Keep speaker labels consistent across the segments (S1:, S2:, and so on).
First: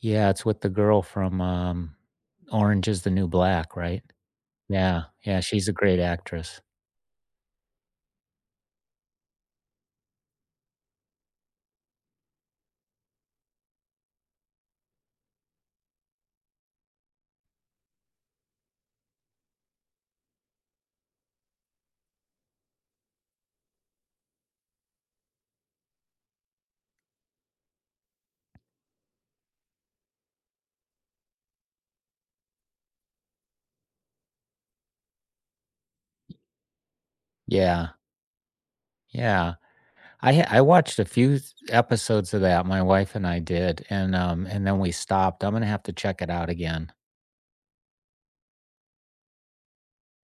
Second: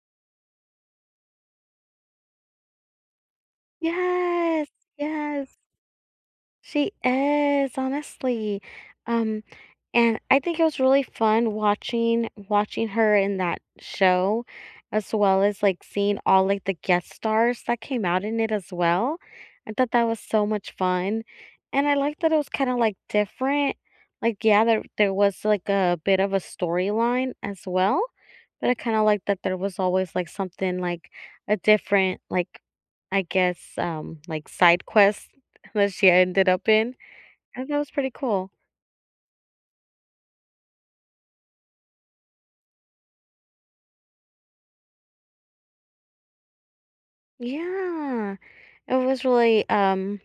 S1: Yeah, it's with the girl from, um, Orange Is the New Black, right?
S2: Yes.
S1: Yeah, yeah,
S2: Yes.
S1: she's a great actress.
S2: She is, honestly. Um, and I think it was really fun watching watching her in that show as well as, like, seeing all, like, the guest stars that came out in it as well. I thought that was so much fun, and I like that it was kinda, like, different, like, yeah, there there was like a bit of a storyline as well, but I kinda like that there was always, like, something, like, a different, like, I guess, um, like, side quest that she ended up in and that was
S1: Yeah.
S2: pretty cool.
S1: Yeah, I ha I watched a few th episodes of that, my wife and I did, and, um, and then we stopped. I'm gonna have to check it out again.
S2: Yeah, it was really, um,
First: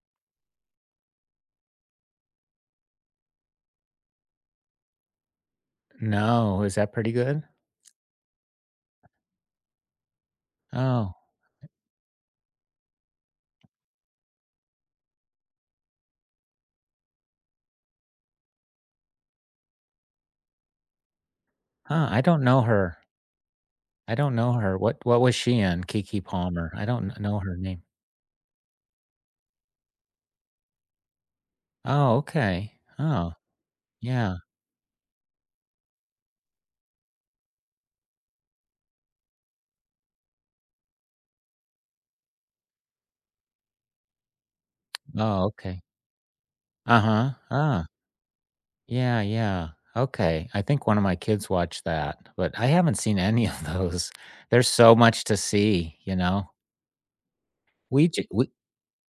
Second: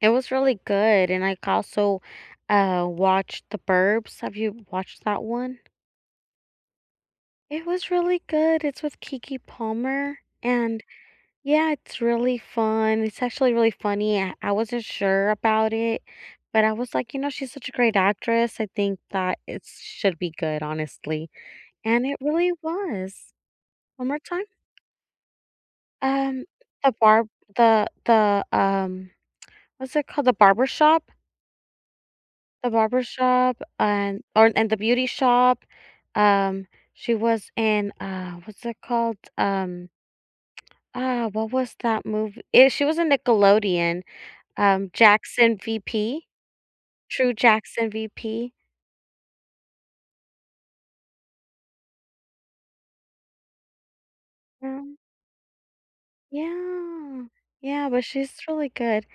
S2: it was really good and I also, uh, watched The Burbs. Have you watched that one?
S1: No, is that pretty good?
S2: It was really good. It's with Keke Palmer and
S1: Oh.
S2: Yeah, it's really fun, it's actually really funny. I I wasn't sure about it, but I was, like, you know, she's such a great actress. I think that it should be good, honestly, and
S1: Uh,
S2: it
S1: I don't
S2: really
S1: know her.
S2: was. One
S1: I
S2: more
S1: don't
S2: time?
S1: know her. What what was she in? Keke
S2: Um,
S1: Palmer. I
S2: The
S1: don't kn
S2: Barb
S1: know her name.
S2: the the, um, what's it called, The Barbershop?
S1: Oh,
S2: The
S1: okay. Oh,
S2: Barbershop and
S1: yeah.
S2: or, and The Beauty Shop, um she was in, uh, what's it called? Um Uh, what was that movie? Eh, she was a Nickelodeon, um,
S1: Oh,
S2: Jackson
S1: okay.
S2: VP.
S1: Uh-huh,
S2: True
S1: ah.
S2: Jackson VP.
S1: Yeah, yeah, okay, I think one of my kids watched that, but I haven't seen any of those. There's
S2: Mm.
S1: so much to see, you know?
S2: Yeah. Yeah, but
S1: We ju
S2: she's
S1: we
S2: really good.